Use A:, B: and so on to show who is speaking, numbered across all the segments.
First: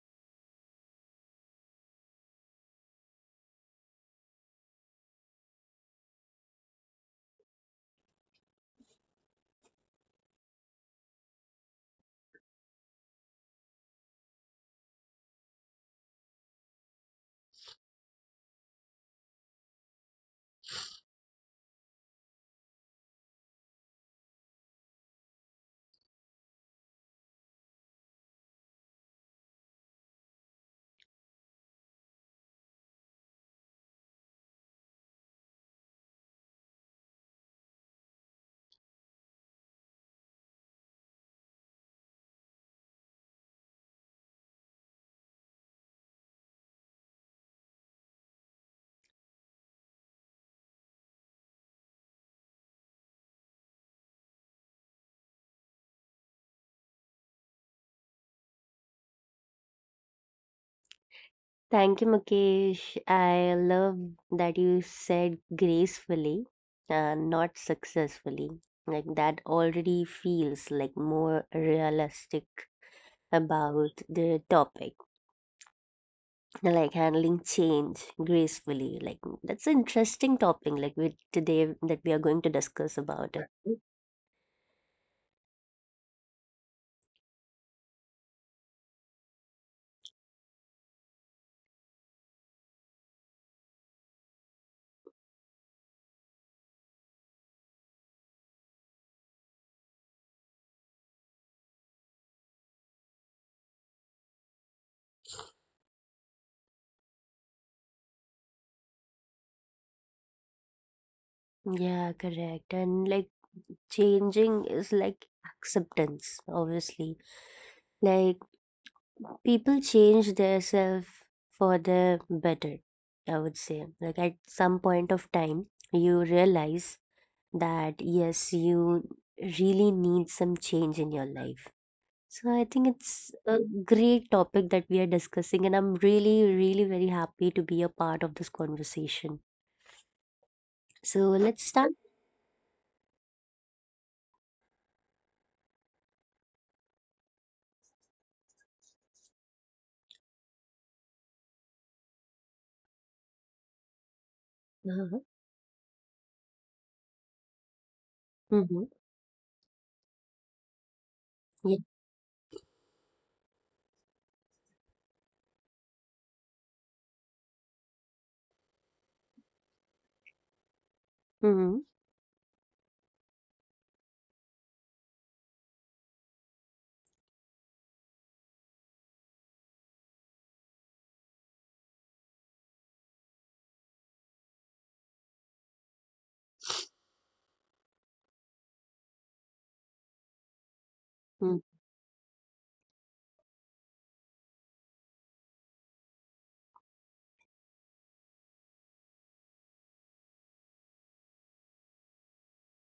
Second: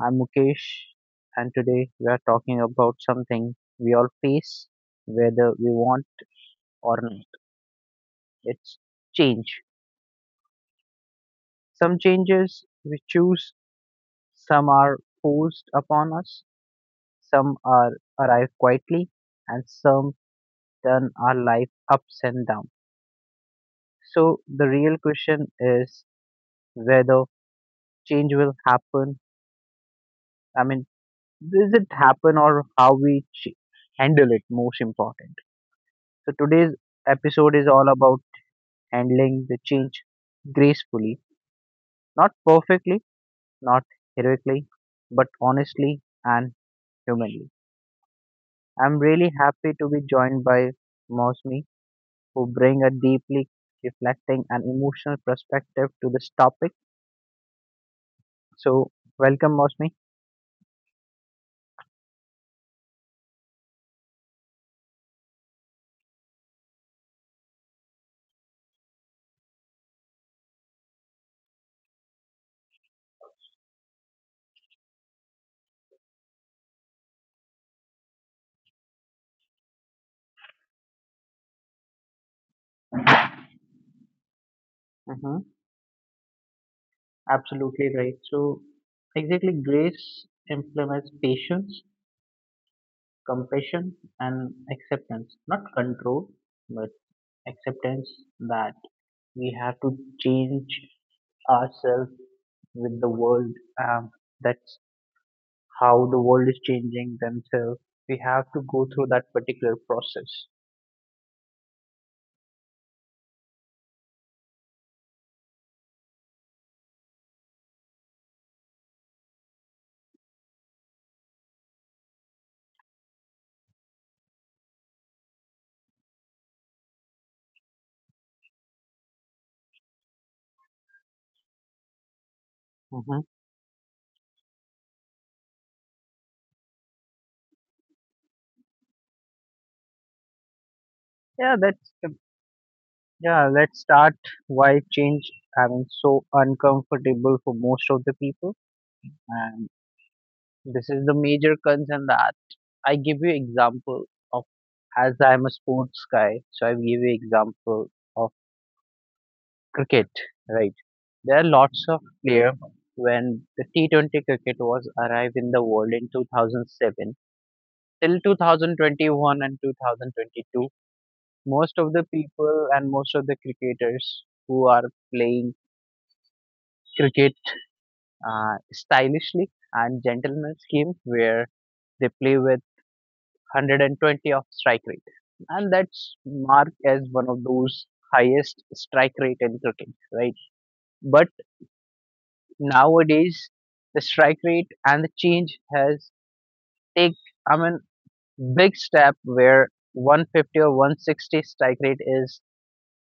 A: I'm Mukesh, and today we are talking about something we all face, whether we want or not. It's change. Some changes we choose, some are forced upon us, some are arrive quietly, and some turn our life ups and down. So, the real question is whether change will happen. I mean, does it happen or how we handle it most important. So today's episode is all about handling the change gracefully, not perfectly, not heroically, but honestly and humanly. I'm really happy to be joined by Mosmi, who bring a deeply reflecting and emotional perspective to this topic. So welcome, Mosmi.
B: Thank you, Mukesh. I love that you said gracefully and not successfully. Like that already feels like more realistic about the topic. Like handling change gracefully. Like that's an interesting topic like with today that we are going to discuss about it.
A: Hmm absolutely right. So exactly, grace implements patience, compassion, and acceptance, not control, but acceptance that we have to change ourselves with the world. Um, that's how the world is changing themselves. We have to go through that particular process.
B: Yeah, correct. And like changing is like acceptance, obviously. Like people change their self for the better, I would say. Like at some point of time you realize that yes, you really need some change in your life, so I think it's
A: Hmm
B: a great topic that we are discussing and I'm really very happy to be a part of this conversation, so
A: Yeah,
B: let's
A: that's
B: start.
A: yeah. Let's start. Why change? I mean, so uncomfortable for most of the people, and this is the major concern that I give you example of. As
B: Uh-huh.
A: I'm a sports guy, so I give you example of
B: Mm-hmm.
A: cricket, right? There are lots
B: Yeah.
A: of players when the T20 cricket was arrived in the world in 2007 till 2021 and 2022. Most
B: Mm-hmm.
A: of the people and most of the cricketers who are playing cricket stylishly and gentleman's game where they play with 120 of strike rate, and that's marked as one of those highest strike rate in cricket, right? But nowadays, the strike rate and the change has take, I mean, big step where 150 or 160 strike rate is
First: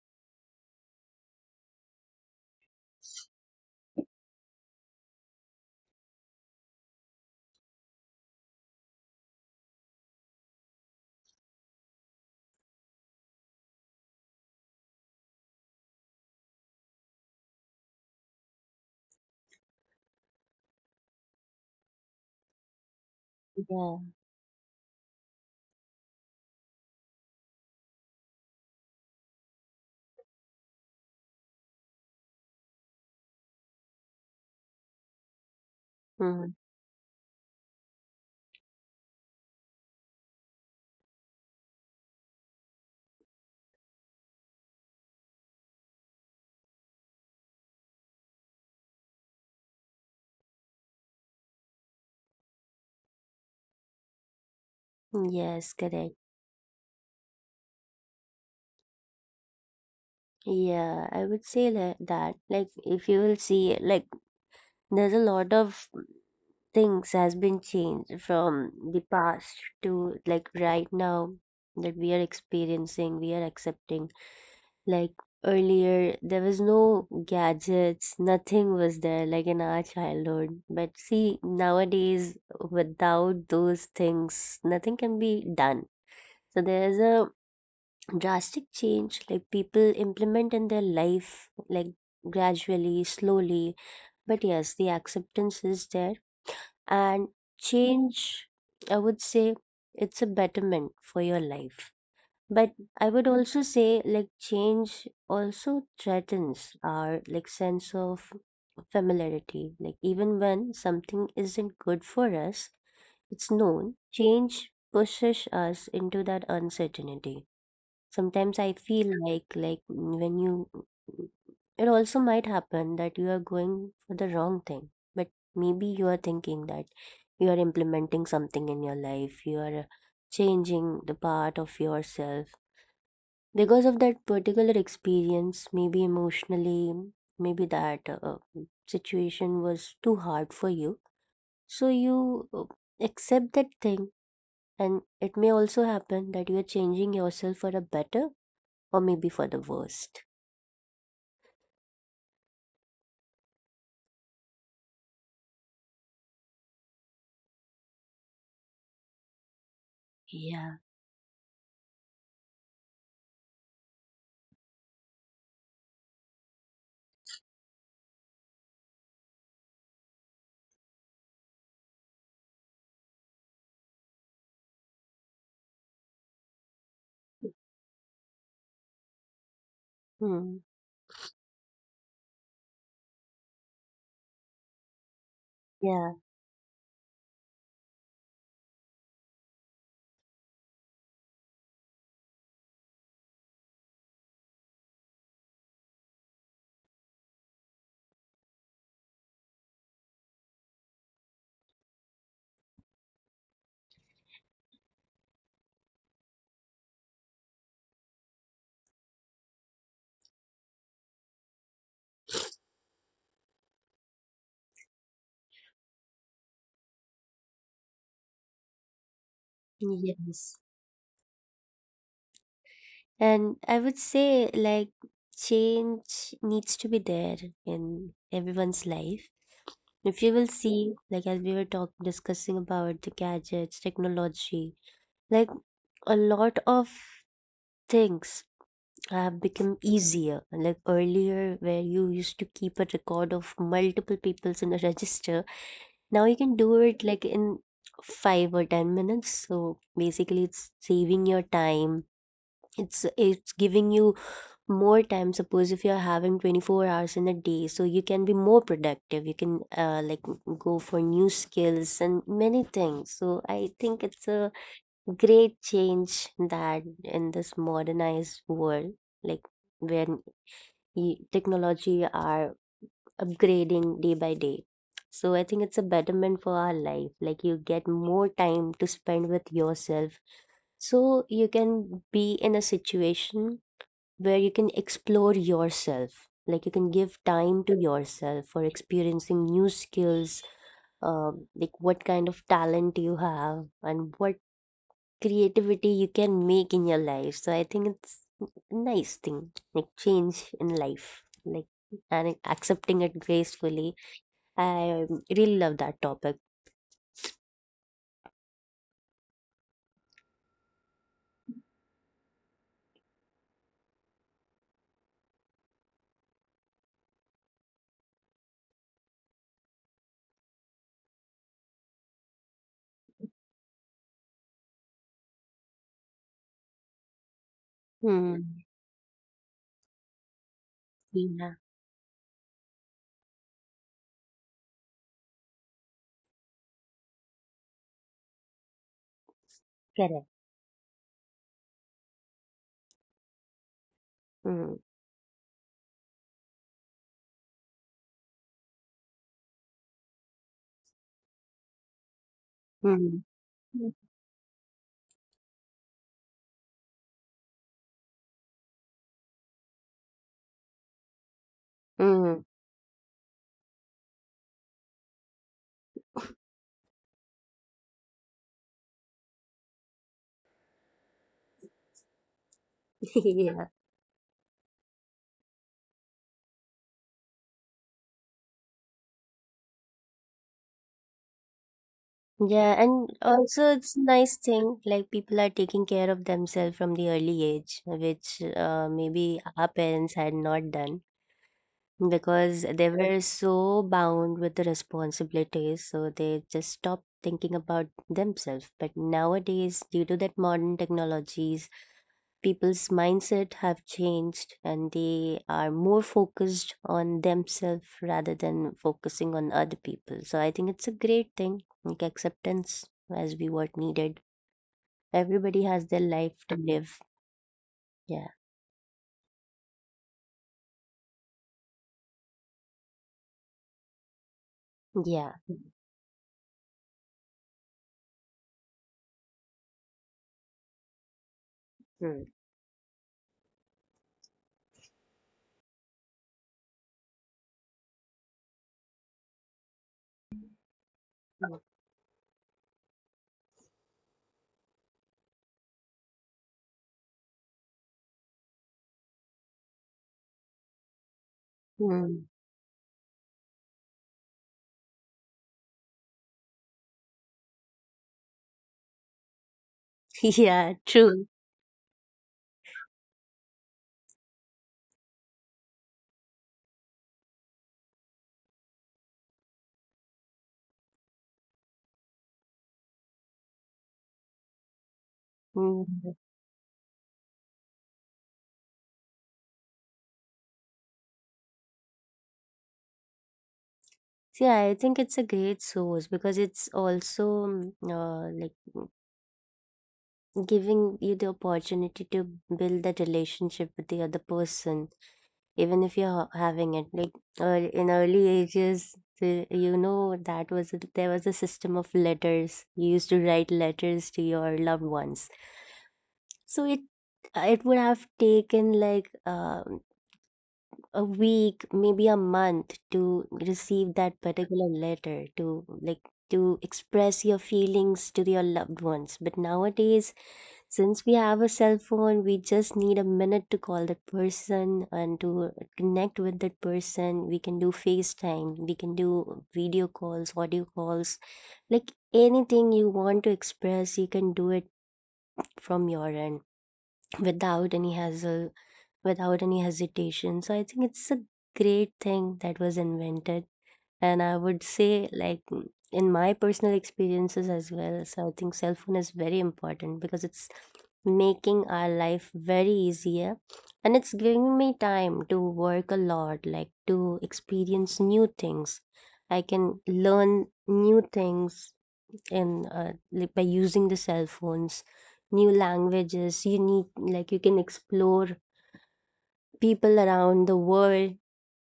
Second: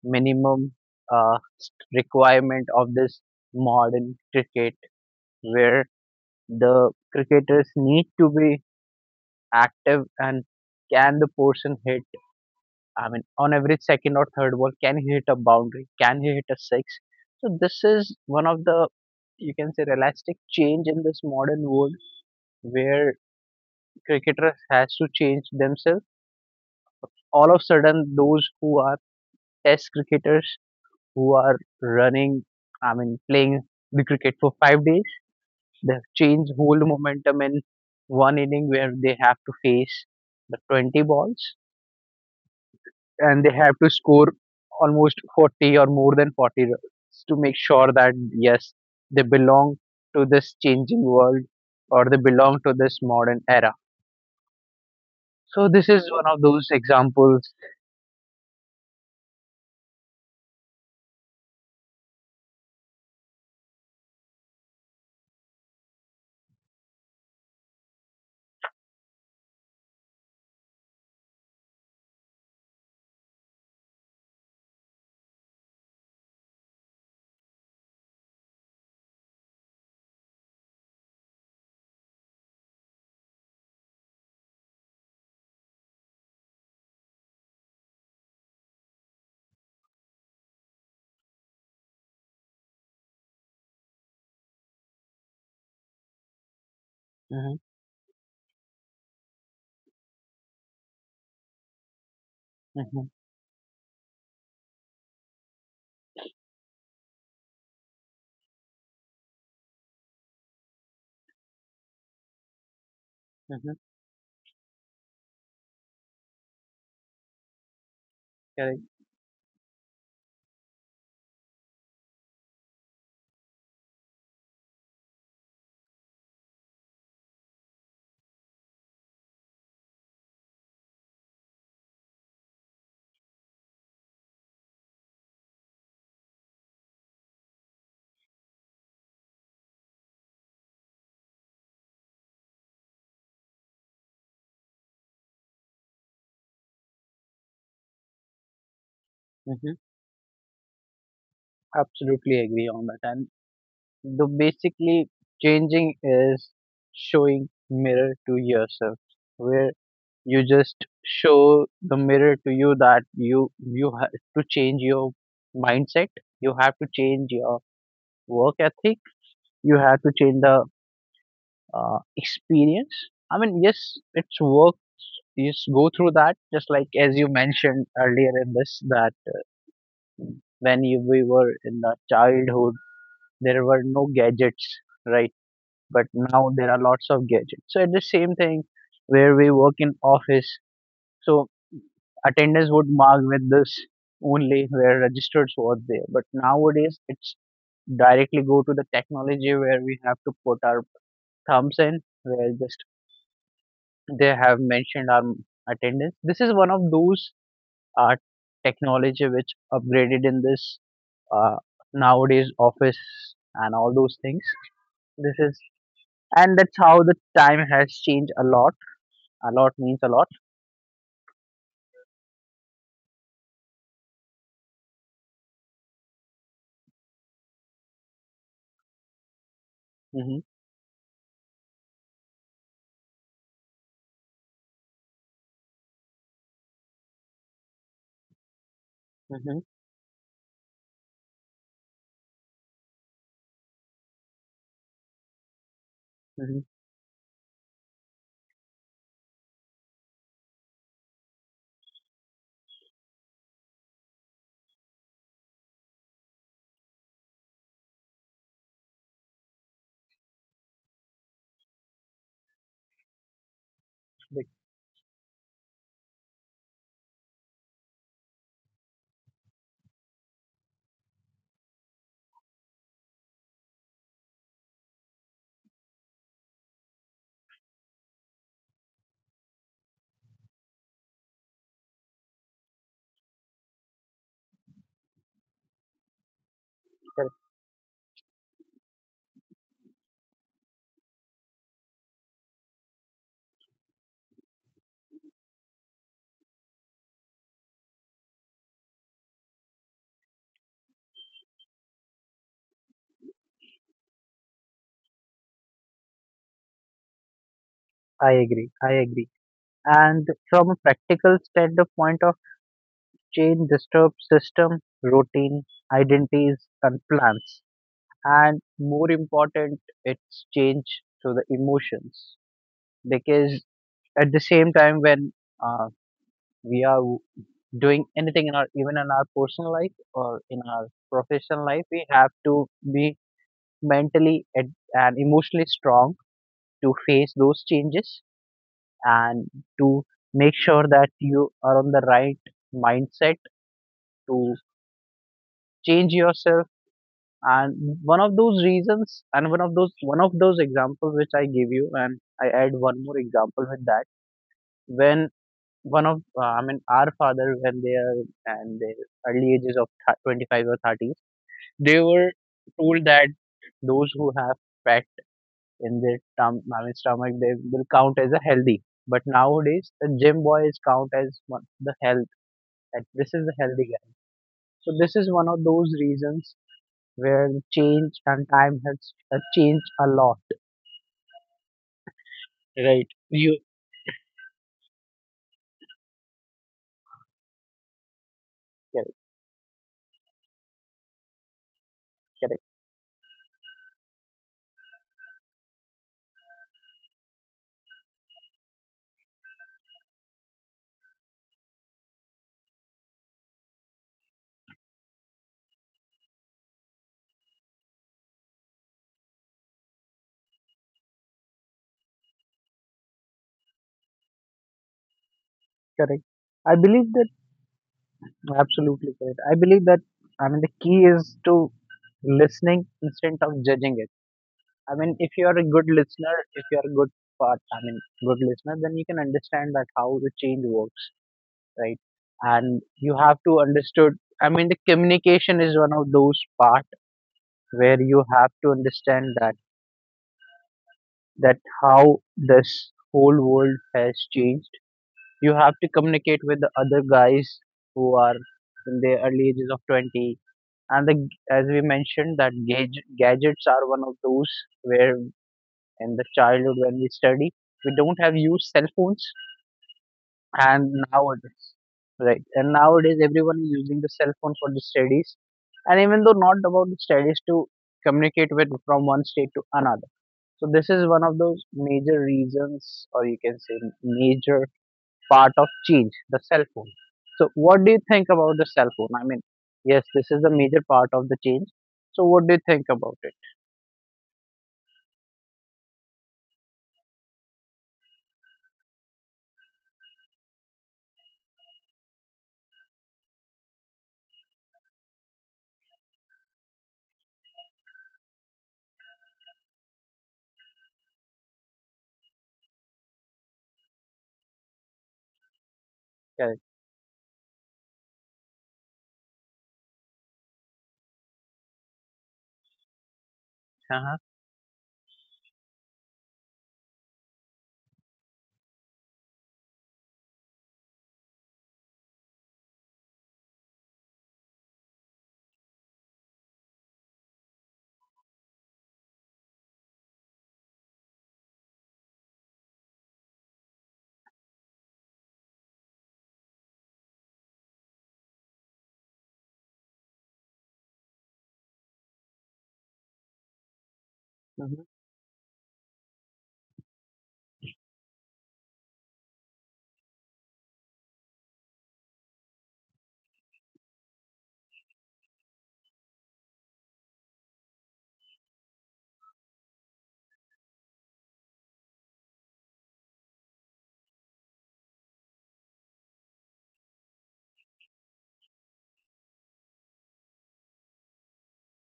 A: minimum uh, requirement of this modern cricket, where the cricketers need to be active, and can the person hit, I mean, on average, second or third ball, can he hit a boundary? Can he hit a six? So this is one of the, you can say, realistic change in this modern world where
B: Yeah.
A: cricketers has to change themselves. All of a sudden, those who are test cricketers who are running, I mean, playing the cricket for 5 days, they have changed
B: Hmm.
A: whole momentum in one inning where they have to face the 20 balls and they have to score almost 40 or more than 40 runs to make sure that yes, they belong to this changing world or they belong to this modern era. So
B: Yes,
A: this is
B: correct.
A: one of those examples.
B: Yeah, I would say like that. Like, if you will see, like, there's a lot of things has been changed from the past to like right now that we are experiencing, we are accepting. Like earlier there was no gadgets, nothing was there like in our childhood, but see nowadays without those things nothing can be done. So there's a drastic change like people implement in their life like gradually, slowly, but yes, the acceptance is there. And
A: hmm
B: change, I would say it's a betterment for your life, but I
A: hmm
B: would also say like change also threatens our like sense of familiarity. Like even when something isn't good for us, it's
A: hmm
B: known change pushes us into that uncertainty. Sometimes I
A: Correct.
B: feel like it also might happen that you are going for the wrong thing. But maybe you are thinking that you are implementing something in your life, you are changing the part of yourself. Because of that particular experience, maybe emotionally, maybe that situation was too hard for you. So you accept that thing, and it may also happen that you are changing yourself for a better or maybe for the
A: Hmm
B: worst.
A: absolutely agree on that and the basically changing is showing mirror to yourself where you
B: Yeah.
A: just show the mirror to you that you have to change your mindset you have to change your work ethic you have to change the experience I mean yes it's work yes go through that just like as you mentioned earlier in this that uh,
B: Hmm.
A: when you, we were in the childhood there were no gadgets right but
B: Yeah.
A: now there are lots of gadgets so it's the same thing where we work in office so attendance would mark with this only where registered was there. But nowadays, it's directly go to the technology where we have to put our thumbs in, where just they have mentioned our attendance. This is one of those uh, technology which upgraded in this uh, nowadays office and all those things. This is and that's how the time has changed a lot. A lot means a lot.
B: Yes. And I would say like change needs to be there in everyone's life. If you will
A: Hmm
B: see, like as we were talking discussing about the gadgets, technology, like a lot of things have
A: hmm
B: become easier. Like earlier where you used to keep a record of multiple people's in a register, now you can do
A: hmm
B: it like in 5 or 10 minutes. So basically it's saving your time. It's giving you more time. Suppose if you're having 24 hours in a day, so you can be more productive. You can like go for new skills and many things. So I think it's a great change that in this modernized world, like when technology are upgrading day by day. So I think it's a betterment for our life. Like you get more time to spend with yourself. So you can be in a situation where you can explore yourself. Like you can give time to yourself for experiencing new skills, like what kind of talent you have and what creativity you can make in your life. So I think it's a nice thing, like change in life, like and accepting it gracefully, I really love that topic.
A: I agree. I agree. And from a practical standpoint of change disturbs system, routine, identities, and plans. And more important, it's change to the emotions. Because at the same time, when uh, we are w- doing anything
B: Hmm.
A: in our, even in our personal life or in our
B: Yeah.
A: professional life, we have to be mentally and emotionally strong to face those changes and to
B: Correct.
A: make sure that you are on the right mindset to
B: Hmm.
A: change yourself. And one of those reasons, and one of those, one of those examples which I gave you, and I add one more
B: Hmm.
A: example with that. When one of, I mean, our father, when they are and their early ages of 25 or thirties, they were
B: Mm.
A: told that those who have fat in their I mean, stomach, they will count as a healthy. But nowadays the gym boys count as one, the health, that this is a
B: Yeah.
A: healthy guy. So this is one of those reasons where change and time has changed a lot.
B: Yeah,
A: Right.
B: and
A: You
B: also it's a nice thing like people are taking care of themselves from the early age, which
A: correct,
B: maybe our parents had not done
A: correct,
B: because they were so bound with the responsibilities, so they just stopped thinking about themselves. But nowadays, due to that modern technologies, people's mindset have changed and they are more focused on themselves rather than focusing on other people. So I think it's a great thing like acceptance, as we what needed. Everybody has their
A: correct.
B: life to
A: I
B: live.
A: believe that,
B: Yeah.
A: absolutely correct. I believe that, I mean, the key is to listening instead of judging it. I mean, if
B: Yeah.
A: you are a good listener, if you are a good part, I mean, good listener, then you can understand that how the change works, right?
B: Hmm.
A: And you have to understood. I mean, the communication is one of those part where you have to understand that, that how this whole world has changed. You have to communicate with the other guys who are in their early ages of 20. And the, as we mentioned,
B: Hmm.
A: that gadgets are one of those where in the childhood when we study, we don't have used cell phones. And
B: Yeah, true.
A: nowadays, right? And nowadays, everyone is using the cell phone for the studies. And even though not about the studies, to communicate with from one state to another. So this is one of those major reasons, or you can say major part of change, the
B: Mm.
A: cell phone. So what do you think about the cell phone? I mean, yes, this is the major part of the change. So what do you think about it?
B: Yeah, I think it's a great source because it's also like giving you the opportunity to build that relationship with the other person. Even if you're having it like early, in early ages, the, you know, that was a, there was a system of letters. You used to write letters to your loved ones,
A: Correct.
B: so it would have taken like a week, maybe a month, to receive
A: Uh-huh.
B: that particular letter to like to express your feelings to your loved ones. But nowadays, since we have a cell phone, we just need a minute to call that person and to connect with that person. We can do FaceTime, we can do video calls, audio calls, like anything you want to express, you can do it from your end without any hassle, without any hesitation. So I think it's a great thing that was invented. And I would
A: hmm
B: say, like, in my personal experiences as well, so I think cell phone is very important because it's making our life very easier, and it's giving me time to work a lot, like to experience new things. I can learn new things in like by using the cell phones, new languages. You need like you can explore people around the world,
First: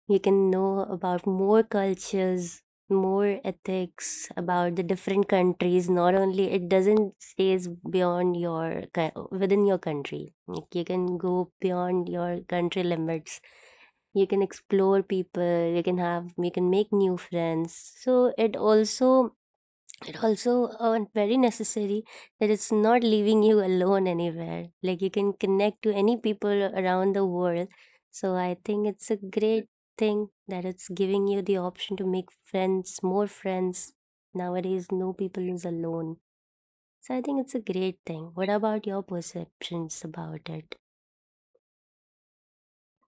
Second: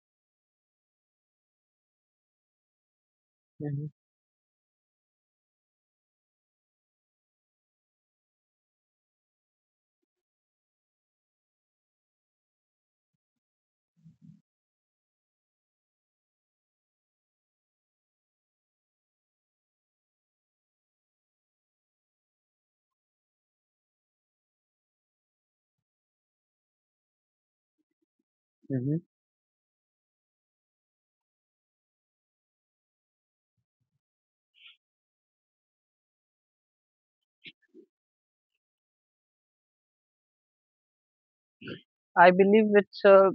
B: you can know about more cultures, more
A: hmm
B: ethics about the different countries. Not only it doesn't stays beyond your within your country. Like you can go beyond your country limits. You can explore people. You can have, you can make new friends. So it also, and also very necessary, that it's not leaving you alone anywhere. Like you can connect to any people around the world, so I think
A: hmm
B: it's a great thing that it's giving you the option to make friends, more friends. Nowadays no people is alone, so I think it's a great thing. What about your perceptions about it?
A: I believe it's a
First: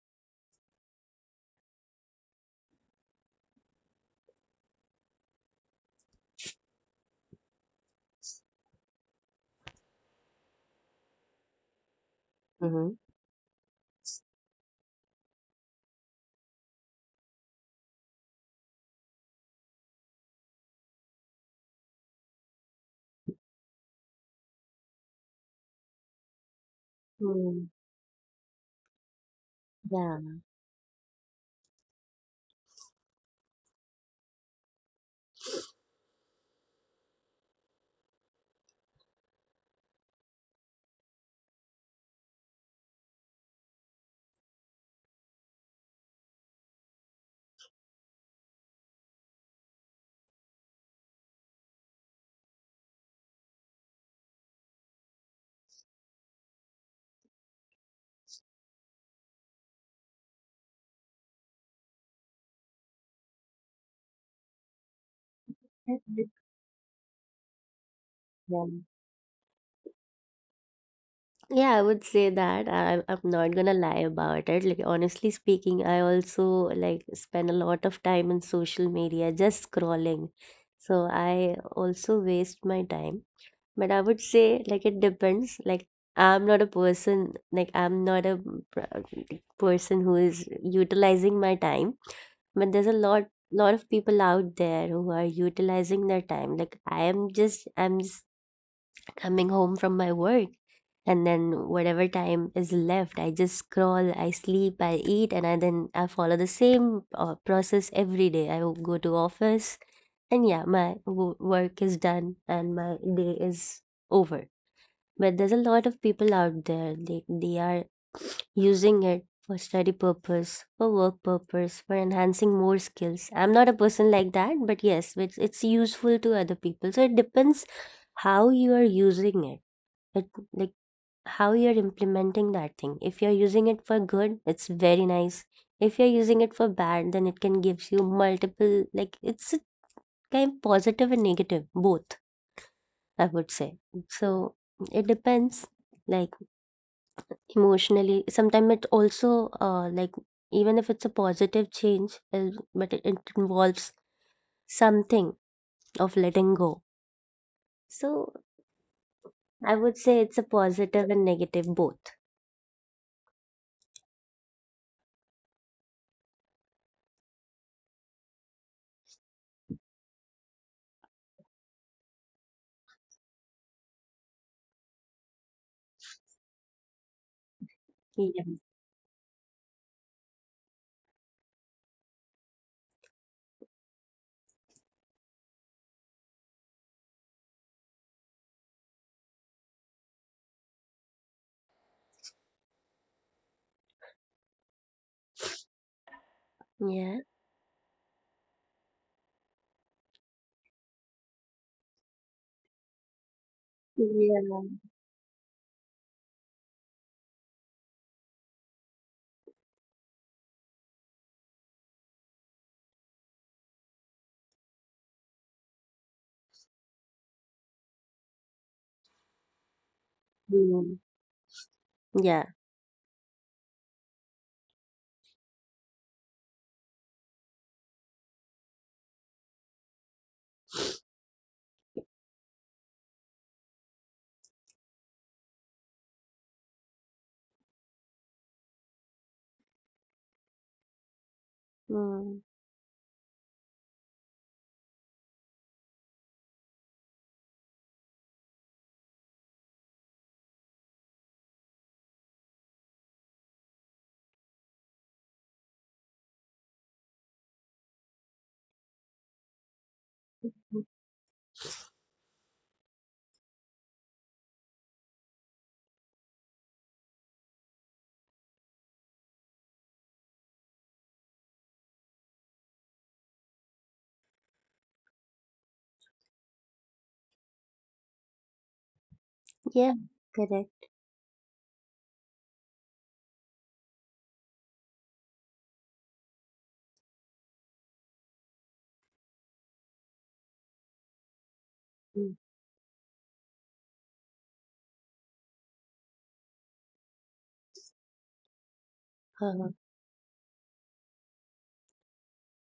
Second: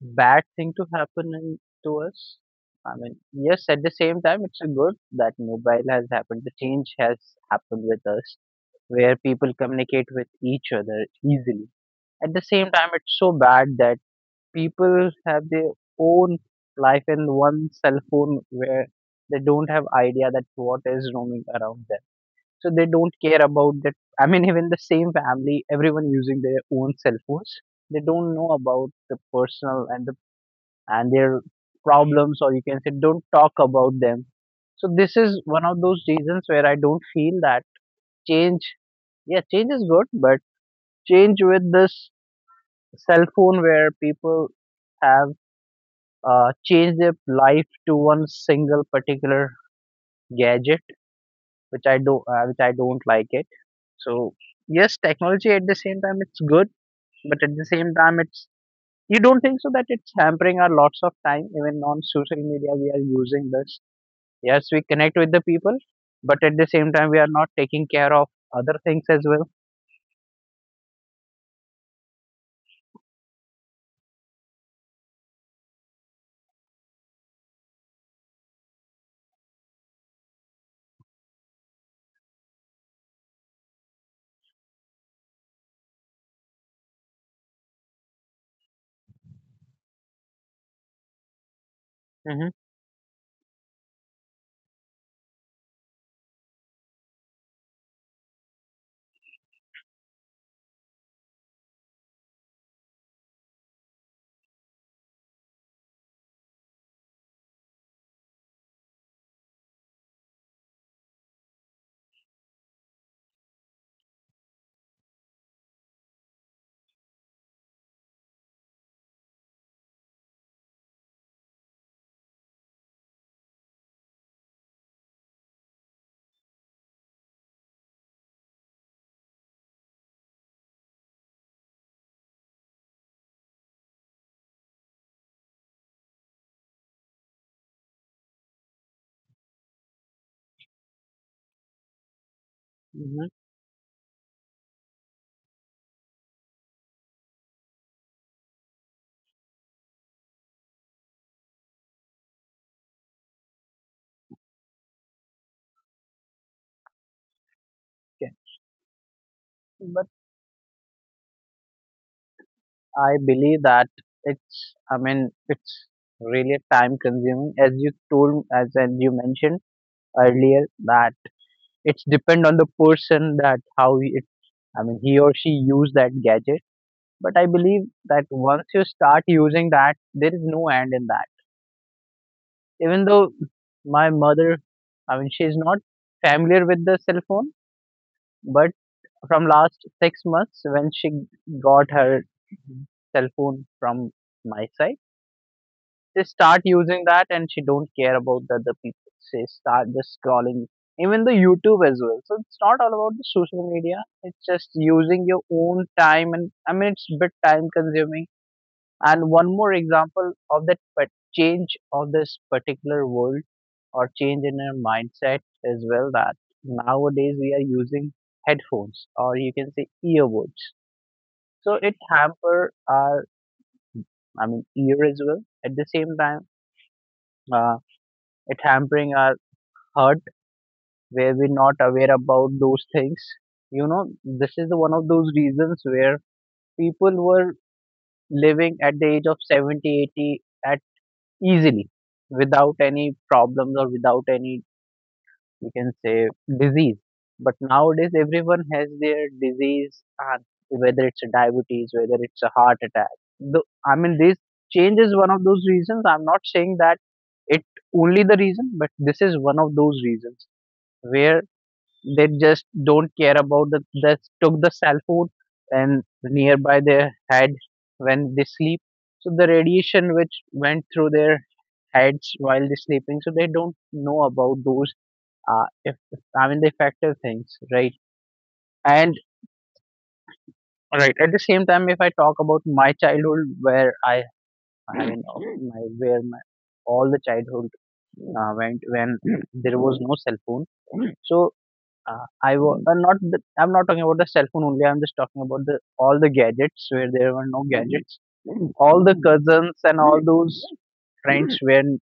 A: bad thing to happen in, to us. I mean, yes, at the same time, it's a good that mobile has happened. The change has happened with us, where people communicate with each other easily. At the same
B: Mm-hmm.
A: time, it's so bad that people have their own life and one cell phone where they don't have idea that what is roaming around them. So they don't care about that. I mean, even the same family, everyone using their own cell
B: Hmm.
A: phones, they don't know about the personal
B: Yeah,
A: and the and their problems, or you can say, don't talk about them. So this is one of those reasons where I don't feel that change. Yeah, change is good, but change with this cell phone where people have changed their life to one single particular gadget, which I do, which I don't like it. So yes, technology at the same time it's good, but at the same time it's, you don't think so that it's hampering our lots of time? Even on social media we are using this. Yes, we connect with the
B: that's good.
A: people, but at the same time we are not taking
B: Yeah.
A: care of other things as well.
B: Yeah, I would say that. I'm not gonna lie about it. Like, honestly speaking, I also like spend a lot of time on social media just scrolling. So I also waste my time. But I would say like it depends. Like I'm not a person, like I'm not a person who is utilizing my time. But there's a
A: Mm-hmm.
B: lot of people out there who are utilizing their time. Like I'm just coming home from my work and then whatever time is left, I just scroll, I sleep, I eat and I then I follow the same process every day. I will go to office and yeah, my work is done and my day is over. But there's a lot of people out there, they are using it for study purpose, for work purpose, for enhancing more skills. I'm not a person like that, but yes, it's useful to other people, so it depends how you are using it. It, like, how you're implementing that thing. If you're using it for good, it's very nice. If you're using it for bad, then it can give you multiple, like, it's a kind of positive and negative, both, I would say.
A: Mm-hmm.
B: So it depends, like, emotionally. Sometimes it also, like, even if it's a positive change, but it involves something of letting go. So I would say it's a
A: Okay.
B: positive and negative, both.
A: I believe that it's, I mean, it's really time consuming. As you told, as you mentioned earlier, that it's depend on the person that how it, I mean, he or she use that gadget. But I
B: Yeah.
A: believe that once you start using that there is no end in that. Even though my mother, I mean, she's not familiar with the cell phone, but from last 6 months when she got her cell phone from my side, they
B: Yeah.
A: start using that and she don't care about the other people. She start just scrolling. Even the YouTube as well. So it's not all about the social
B: Yeah.
A: media. It's just using your own time and, I mean, it's a bit time consuming. And one more example of that, but change of this particular world, or change in our mindset as well, that nowadays we are using headphones, or you can say
B: Mm.
A: earbuds. So
B: Yeah.
A: it hamper our, I mean, ear as well. At the same time, uh, it hampering our heart, where we're not aware about those things, you know. This is the one of those reasons where people were living at the age of 70, 80, at
B: Mm.
A: easily without any problems or without any, you can say, disease. But nowadays everyone has their disease, and whether it's a diabetes, whether it's a heart attack, the, I mean, this change is one of those reasons. I'm not saying that it only the reason, but this is one of those reasons where they just don't care about the, they took the cell phone and nearby their head when they sleep. So the radiation which went through their heads while they're sleeping, so they don't know about those, if, I mean, the effective things, right? And
B: Yeah, correct.
A: right, at the same time, if I talk about my childhood where I mean, my where my all the childhood went when there was no cell phone. So
B: Mm.
A: I was, not the, I'm not talking about the cell phone only, I'm just talking about the all the gadgets where there were no gadgets.
B: Uh-huh.
A: All the cousins and all those friends when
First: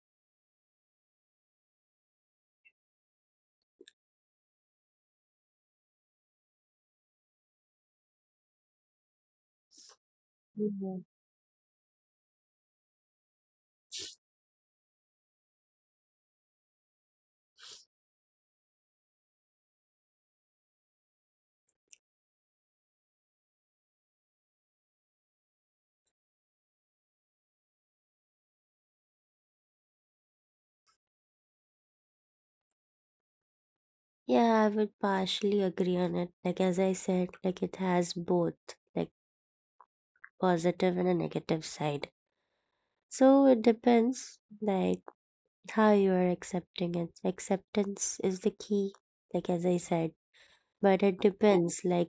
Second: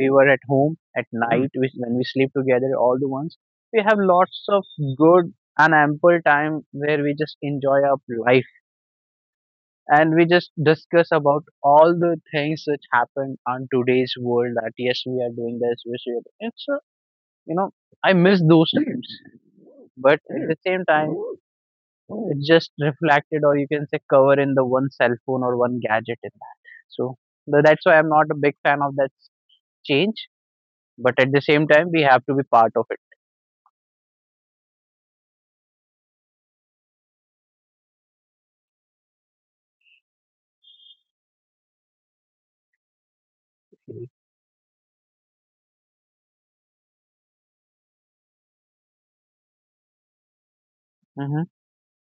A: we were at home at night, which when we sleep together, all the ones, we have lots of good and ample time where we just enjoy our life, and we just
B: Mhm.
A: discuss about all the things which happen on today's world that yes we are doing this, yes we are you know, I miss those times. But at the same time just reflected or you can say cover in the one cell phone or one gadget in that so that's why I'm not a big fan of that change, but at the same time we have to be part of it.
B: Yeah, I would partially agree on it. Like as I said, like it has both, like positive and a negative side. So it
A: Mm-hmm,
B: depends, like how you are accepting it. Acceptance is the key, like as I said. But it
A: mm-hmm,
B: depends, like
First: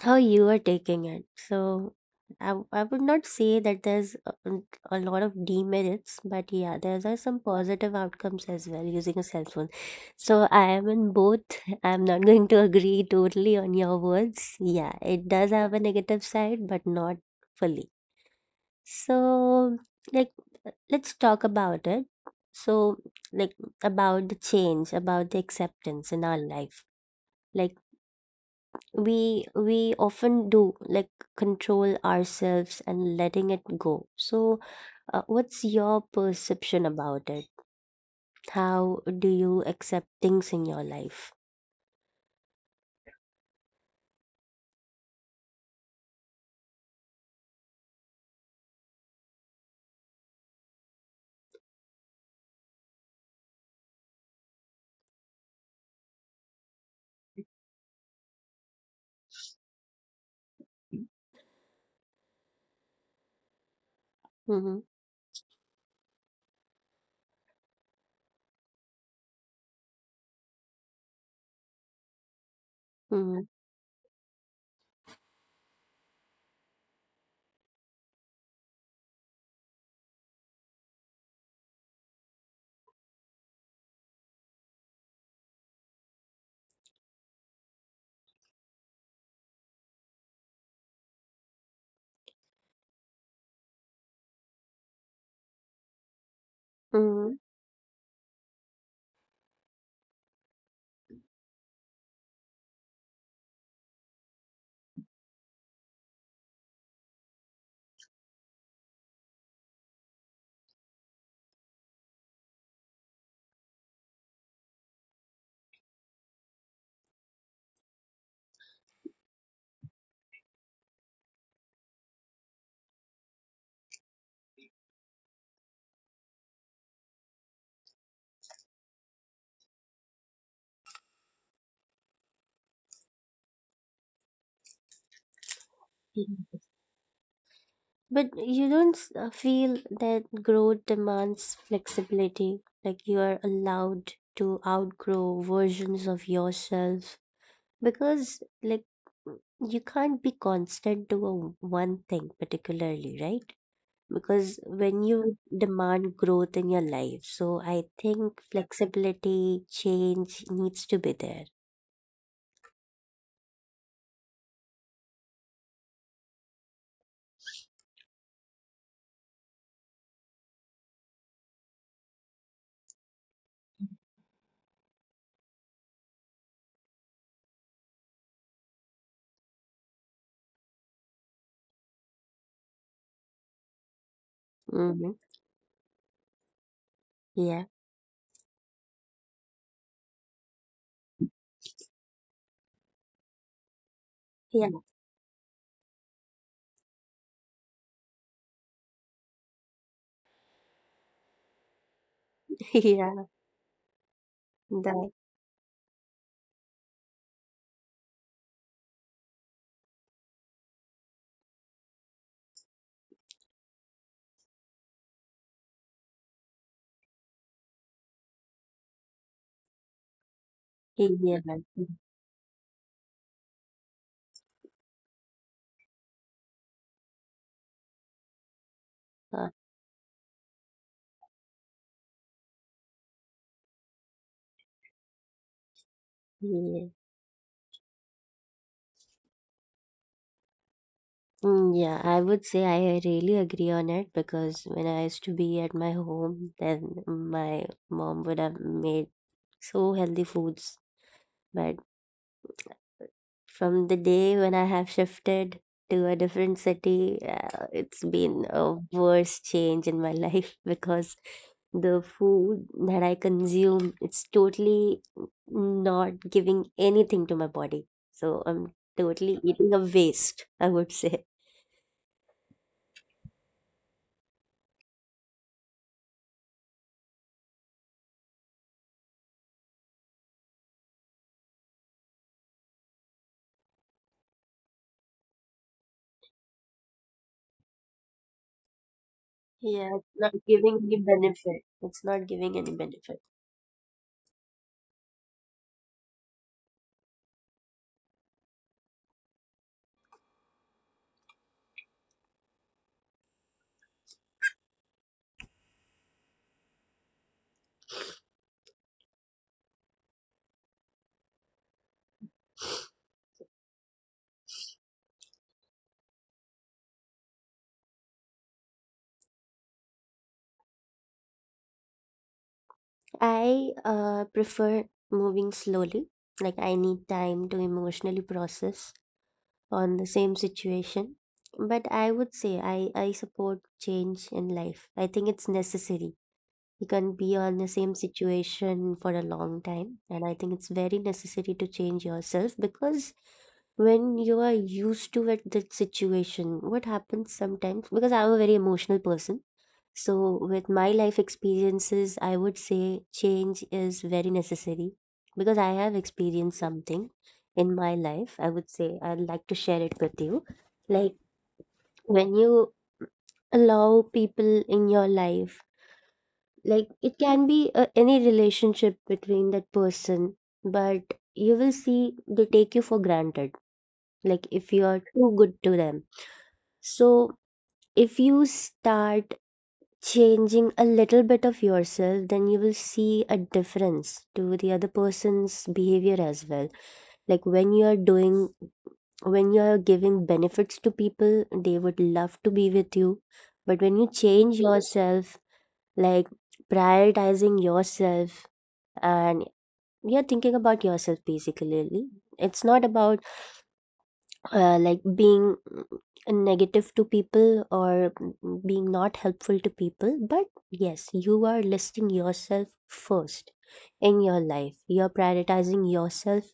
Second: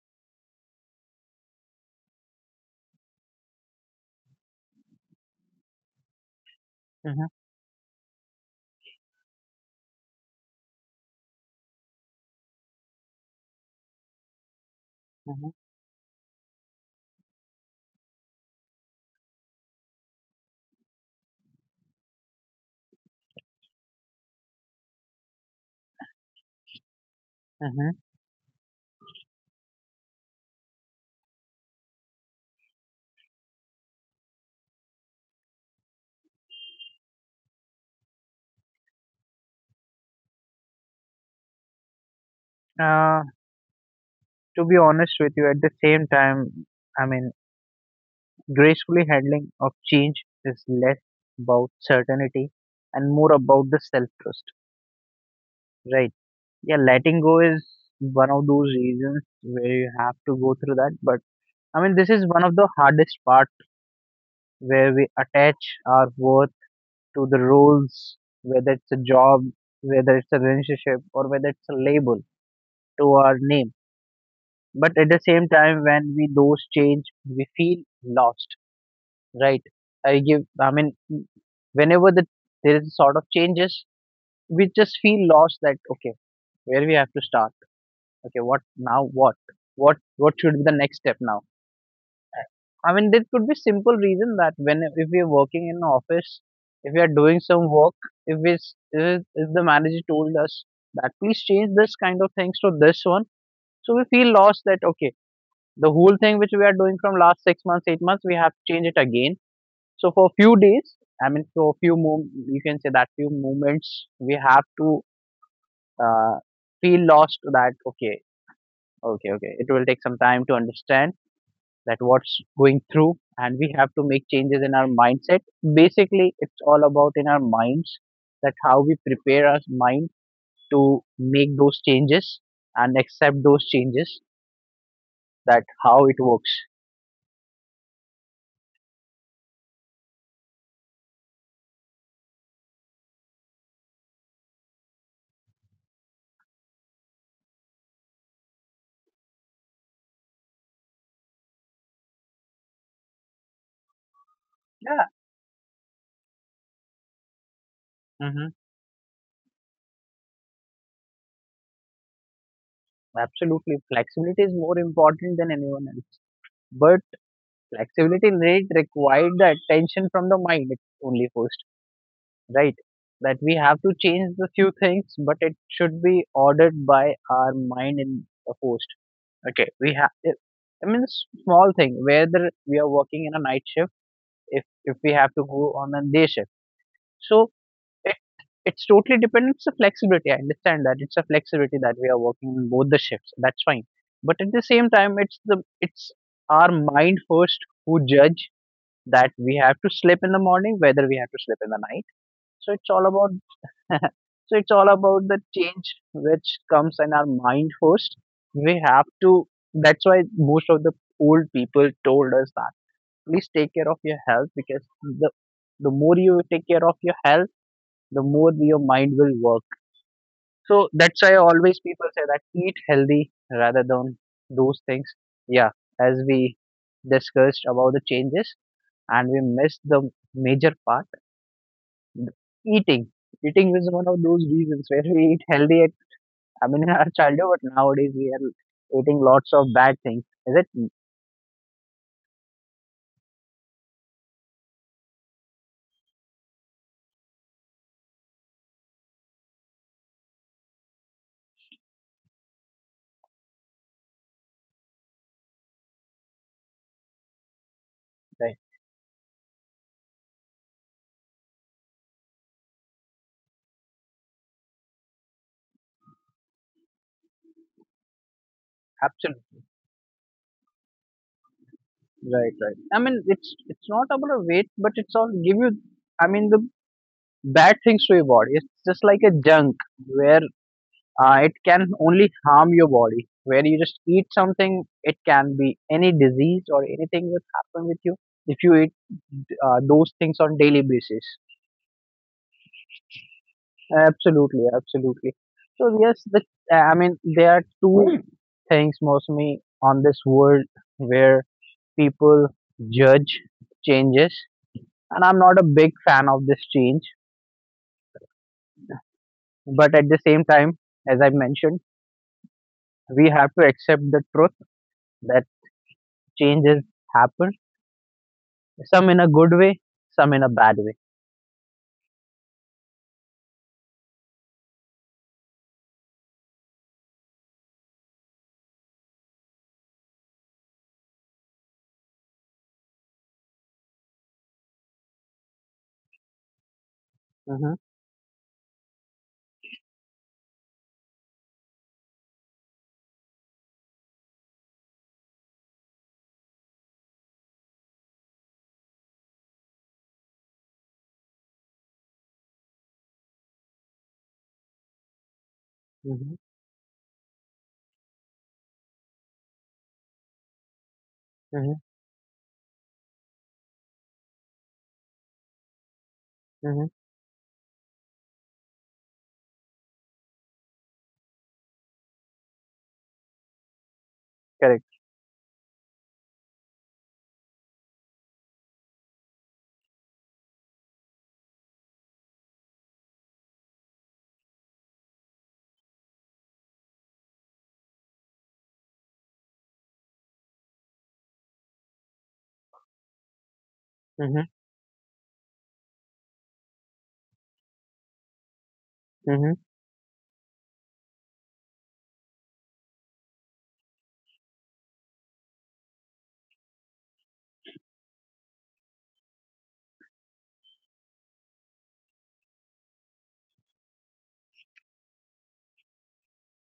B: how you are taking it. So I would not say that there's a lot of demerits, but yeah, there are some positive outcomes as well using a cell phone. So I am in both. I'm not going to agree totally on your words. Yeah, it does
A: mm-hmm,
B: have a negative side, but not fully. So, like, let's talk about it. So, like, about the change, about the acceptance in our life. Like,
A: mm-hmm.
B: we often do like control ourselves and letting it go. So what's your perception about it? How do you accept things in your life?
A: Uh, to be honest with you, at the same time, i mean gracefully handling of change is less about certainty and more about the self-trust, right? Yeah, letting go is one of those reasons where you have to go through that, but I mean, this is one of the hardest part
B: Mm-hmm.
A: where we attach our worth to the roles, whether it's a job, whether it's a relationship, or whether it's a label to our
B: Mm-hmm.
A: name. But at the same time, when we those change, we feel lost, right? I mean, whenever there is a sort of changes, we just feel lost that, okay, where we have to start? Okay, what now? What? What should be the next step now? I mean, there could be simple reason that when if we are working in an office, if we are
B: Mm-hmm.
A: doing some work, if it's if the manager told us that please change this kind of things to this one, so we feel lost that okay, the whole thing which we are doing from last 6 months, 8 months, we have to change it again. So for few days, I mean, you can say that few moments, we have to uh, feel lost that okay, it will take some time to understand that what's going through, and we have to make changes in our mindset. Basically it's all about in our minds, that how we prepare our mind to make those changes and accept those changes, that how it works.
B: Mm-hmm. But you don't feel that growth demands flexibility? Like you are allowed to outgrow versions of yourself, because like you can't be constant to a one thing particularly, right? Because
A: Yeah.
B: when you demand growth in your life, so I think
A: Hmm.
B: flexibility, change needs to be there.
A: Absolutely, flexibility is more important than anyone else, but flexibility rate required the attention from the mind only first, right? That we have to change the few things, but it should be ordered by our mind in the first. Okay, we have, I mean, it's small thing, whether we are working in a night shift, if if we
B: Hmm.
A: have to go on a day shift, so
B: Yeah.
A: it, it's totally depends on flexibility. I understand that it's a flexibility that we are working in both the shifts, that's fine, but at the
B: Yeah.
A: same time it's our mind first who judge that we have to sleep in the morning whether we have to sleep in the night. So it's all
B: Yeah,
A: about so it's all
B: that,
A: about the change which comes in our mind first. We have to, that's why most of the old people told us that please take care of your health, because the more you take care of your health, the more your mind will work. So that's why
B: yeah.
A: always people say that eat healthy rather than those things. Yeah, as we discussed about the changes, and we
B: uh,
A: missed the major part, eating. Eating is one of those reasons where we eat healthy at. I mean, in
B: yeah.
A: our childhood, but nowadays we are eating lots of bad things. Is it
B: Mm, yeah, I would say I really agree on it because when I used to be at my home, then my mom would have made so healthy foods. But from the day when I have shifted to a different city, it's been
A: right?
B: a worst change in my life because the food that I consume, it's totally not giving anything to my body. So I'm totally
A: Absolutely.
B: eating a waste, I would say.
A: Right, right. I mean, it's not about a weight, but it's all give you. I mean, the bad things to your body. It's just like a junk where it can only harm your body. Where you just eat something, it can be any disease or anything that happen with you if you eat
B: Yeah, it's
A: those things
B: not
A: on daily
B: giving any
A: basis.
B: benefit. It's not giving any benefit.
A: Absolutely, absolutely. So yes, the I mean there are two things mostly on this world where people judge changes, and I'm not a big fan of this change. But at the same time, as I mentioned, we have to accept the truth that changes happen. Some in a good way, some in a bad way.
B: I prefer moving slowly. Like I need time to emotionally process on the same situation. But I would say I support change in life. I think it's necessary. You can
A: Mm-hmm,
B: be on the same situation for a long time. And I think it's very necessary to change yourself because when you are used to it, that situation, what happens sometimes, because I'm a very emotional person so, with my life experiences, I would say change is very necessary
A: mm-hmm,
B: because I have experienced something in my life. I would say I'd like to share it with you. Like,
A: mm-hmm,
B: when you allow people in your life,
A: mm-hmm.
B: like, it can be any relationship between that person, but you will see they take you for granted. Like,
A: Correct.
B: if you are too good to them. So, if you start changing a little bit of yourself, then you will see a difference to the other person's behavior as well. Like when you are doing, when you are giving benefits to people, they would love to be with you. But when you
A: Mm-hmm,
B: change yourself, like prioritizing yourself
A: mm-hmm,
B: and you're thinking about yourself basically, it's not about like being negative to people or being not helpful to people but yes you are listing yourself first in your life you're prioritizing yourself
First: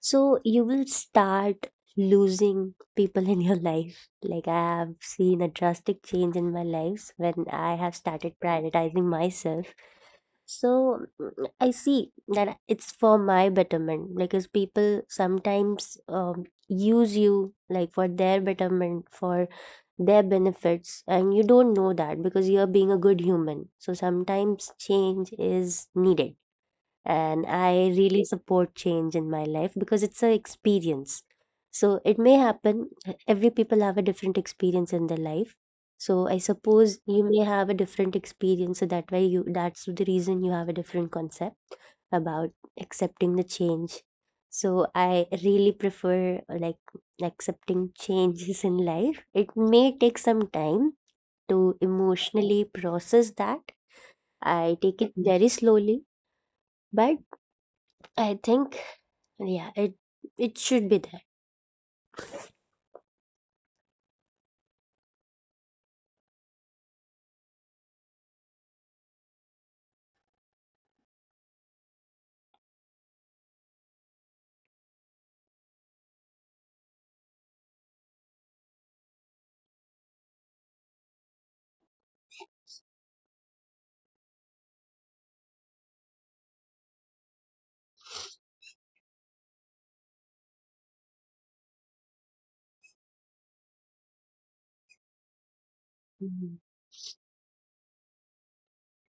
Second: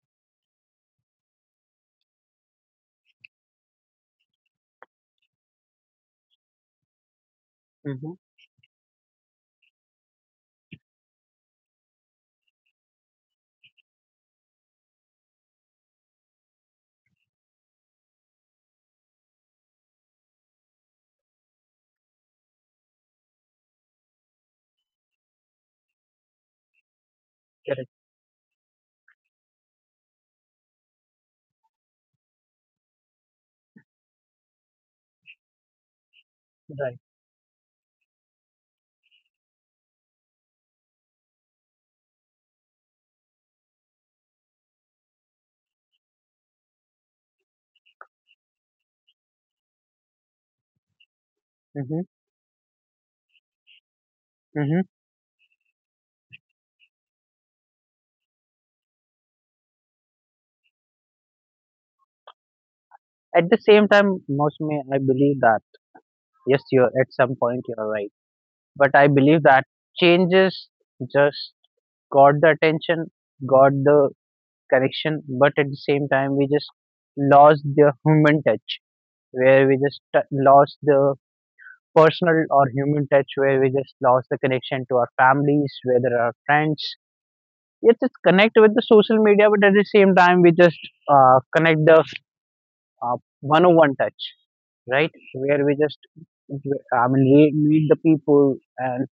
B: so you will start losing people in your life like I have seen a drastic change in my lives when I have
A: mm-hmm.
B: started prioritizing myself so I see that it's for my betterment because people sometimes use you like for their betterment, for their benefits, and you don't know that because you're being a good human. So sometimes change is needed and I
A: Correct.
B: really support change in my life because it's an experience. So it may happen. Every people have a different experience in their life. So I suppose
A: Right.
B: you may have a different experience. So that way you that's the reason you have a different concept about accepting the change. So I really prefer like accepting changes in life. It may take some time to
A: Mm-hmm,
B: emotionally process that. I
A: mm-hmm.
B: take it very slowly, but I think, yeah, it should be there.
A: At the same time, mostly I believe that. Yes, you're at some point you're right. But I believe that changes just got the attention, got the connection, but at the same time we just lost the human touch, where we just lost the personal or human touch, where we just lost the connection to our families, whether our friends. Yes, it's connect with the social media, but at the same time we just connect the one-on-one touch, right? Where we just
B: Mhm.
A: I mean meet the people and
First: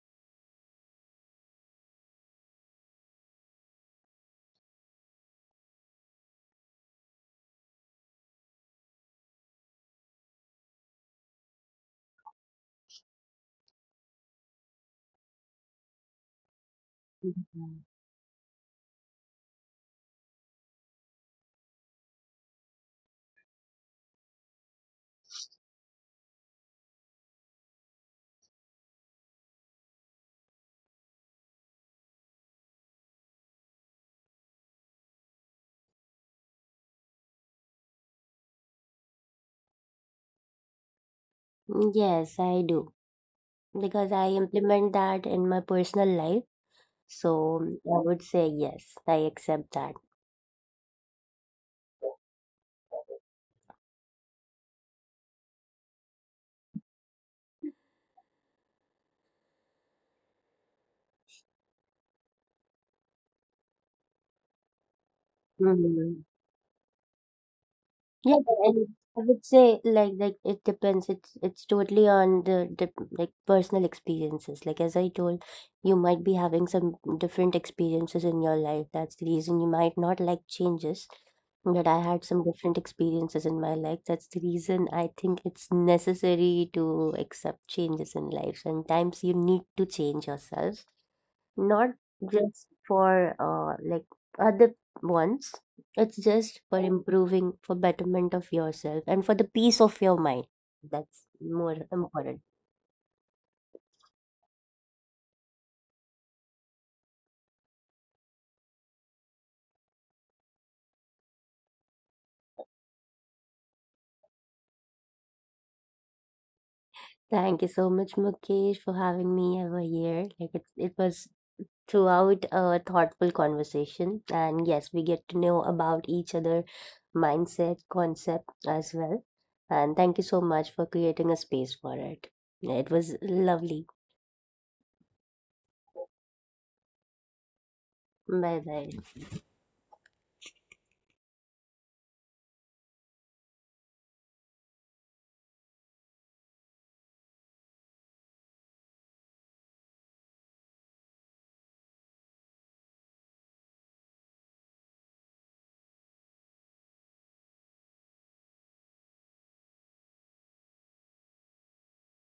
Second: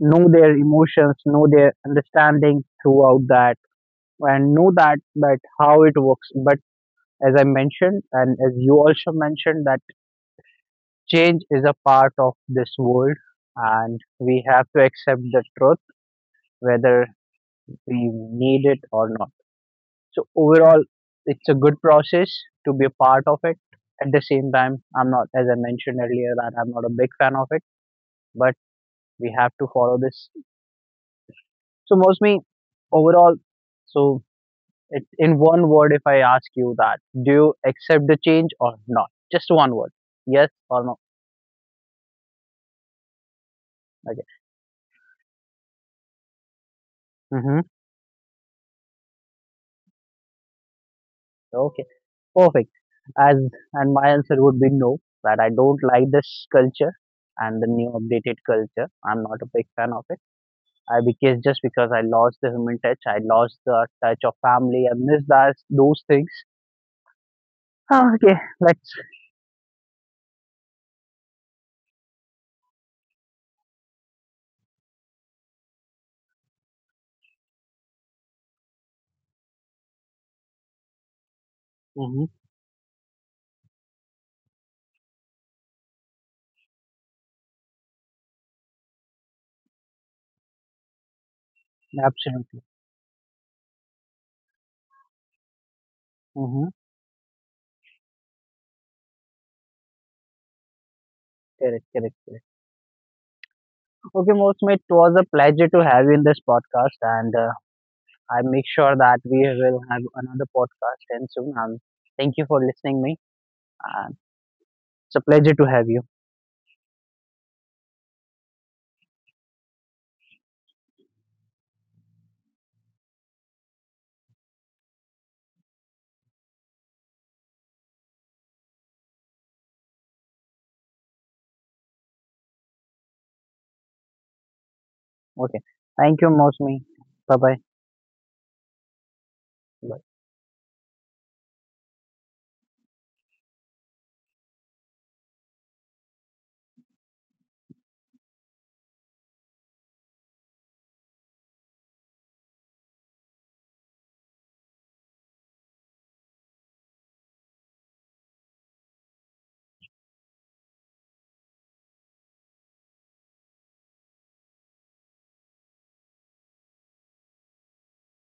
A: know their emotions, know their understanding throughout that, and know that that how it works. But as I mentioned, and as you also mentioned, that change is a part of this world, and we have to accept the truth whether
B: Mhm.
A: we need it or not. So overall, it's a good process to be a part of it. At the same time, I'm not, as I mentioned earlier, that I'm not a big fan of it, but we have to follow this. So mostly, overall, so it, in one word, if I ask you that, do you accept the change or not? Just one word. Yes or no?
B: Yes, I do because
A: Okay.
B: I implement that in my personal life.
A: Hmm.
B: So I would say yes, I accept that.
A: Okay. Perfect. As and my answer would be no. That I don't like this culture and the new updated culture. I'm not a big fan of it. I because just because I lost the human touch, I lost the touch of family. I miss that those
B: Mhm.
A: things. Ah, okay.
B: Yeah, but
A: Let's.
B: I would say like it depends. It's totally on the like personal experiences. Like as I told, you might be having some different experiences in your life. That's the reason you might not like changes. But I
A: Hmm.
B: had some different experiences in my life. That's the reason I think it's necessary to accept changes in life. Sometimes you need to change yourself not
A: Absolutely.
B: just for like other ones, it's just
A: Hmm.
B: for improving for betterment of yourself and for the peace of your mind, that's more
A: Correct, correct,
B: important.
A: correct. Okay, Mosme, it was a pleasure to have you in this podcast, and I make sure that we will have another podcast and soon. Thank you for listening me. Uh, it's a pleasure to have you.
B: Thank you so much, Mukesh, for having me over here. Like it was throughout a thoughtful conversation and yes we get to know about each other mindset concept as well, and thank you so much for creating a space for it. It was lovely.
A: Okay. Thank you, Mosmi. Bye bye.
B: Bye bye.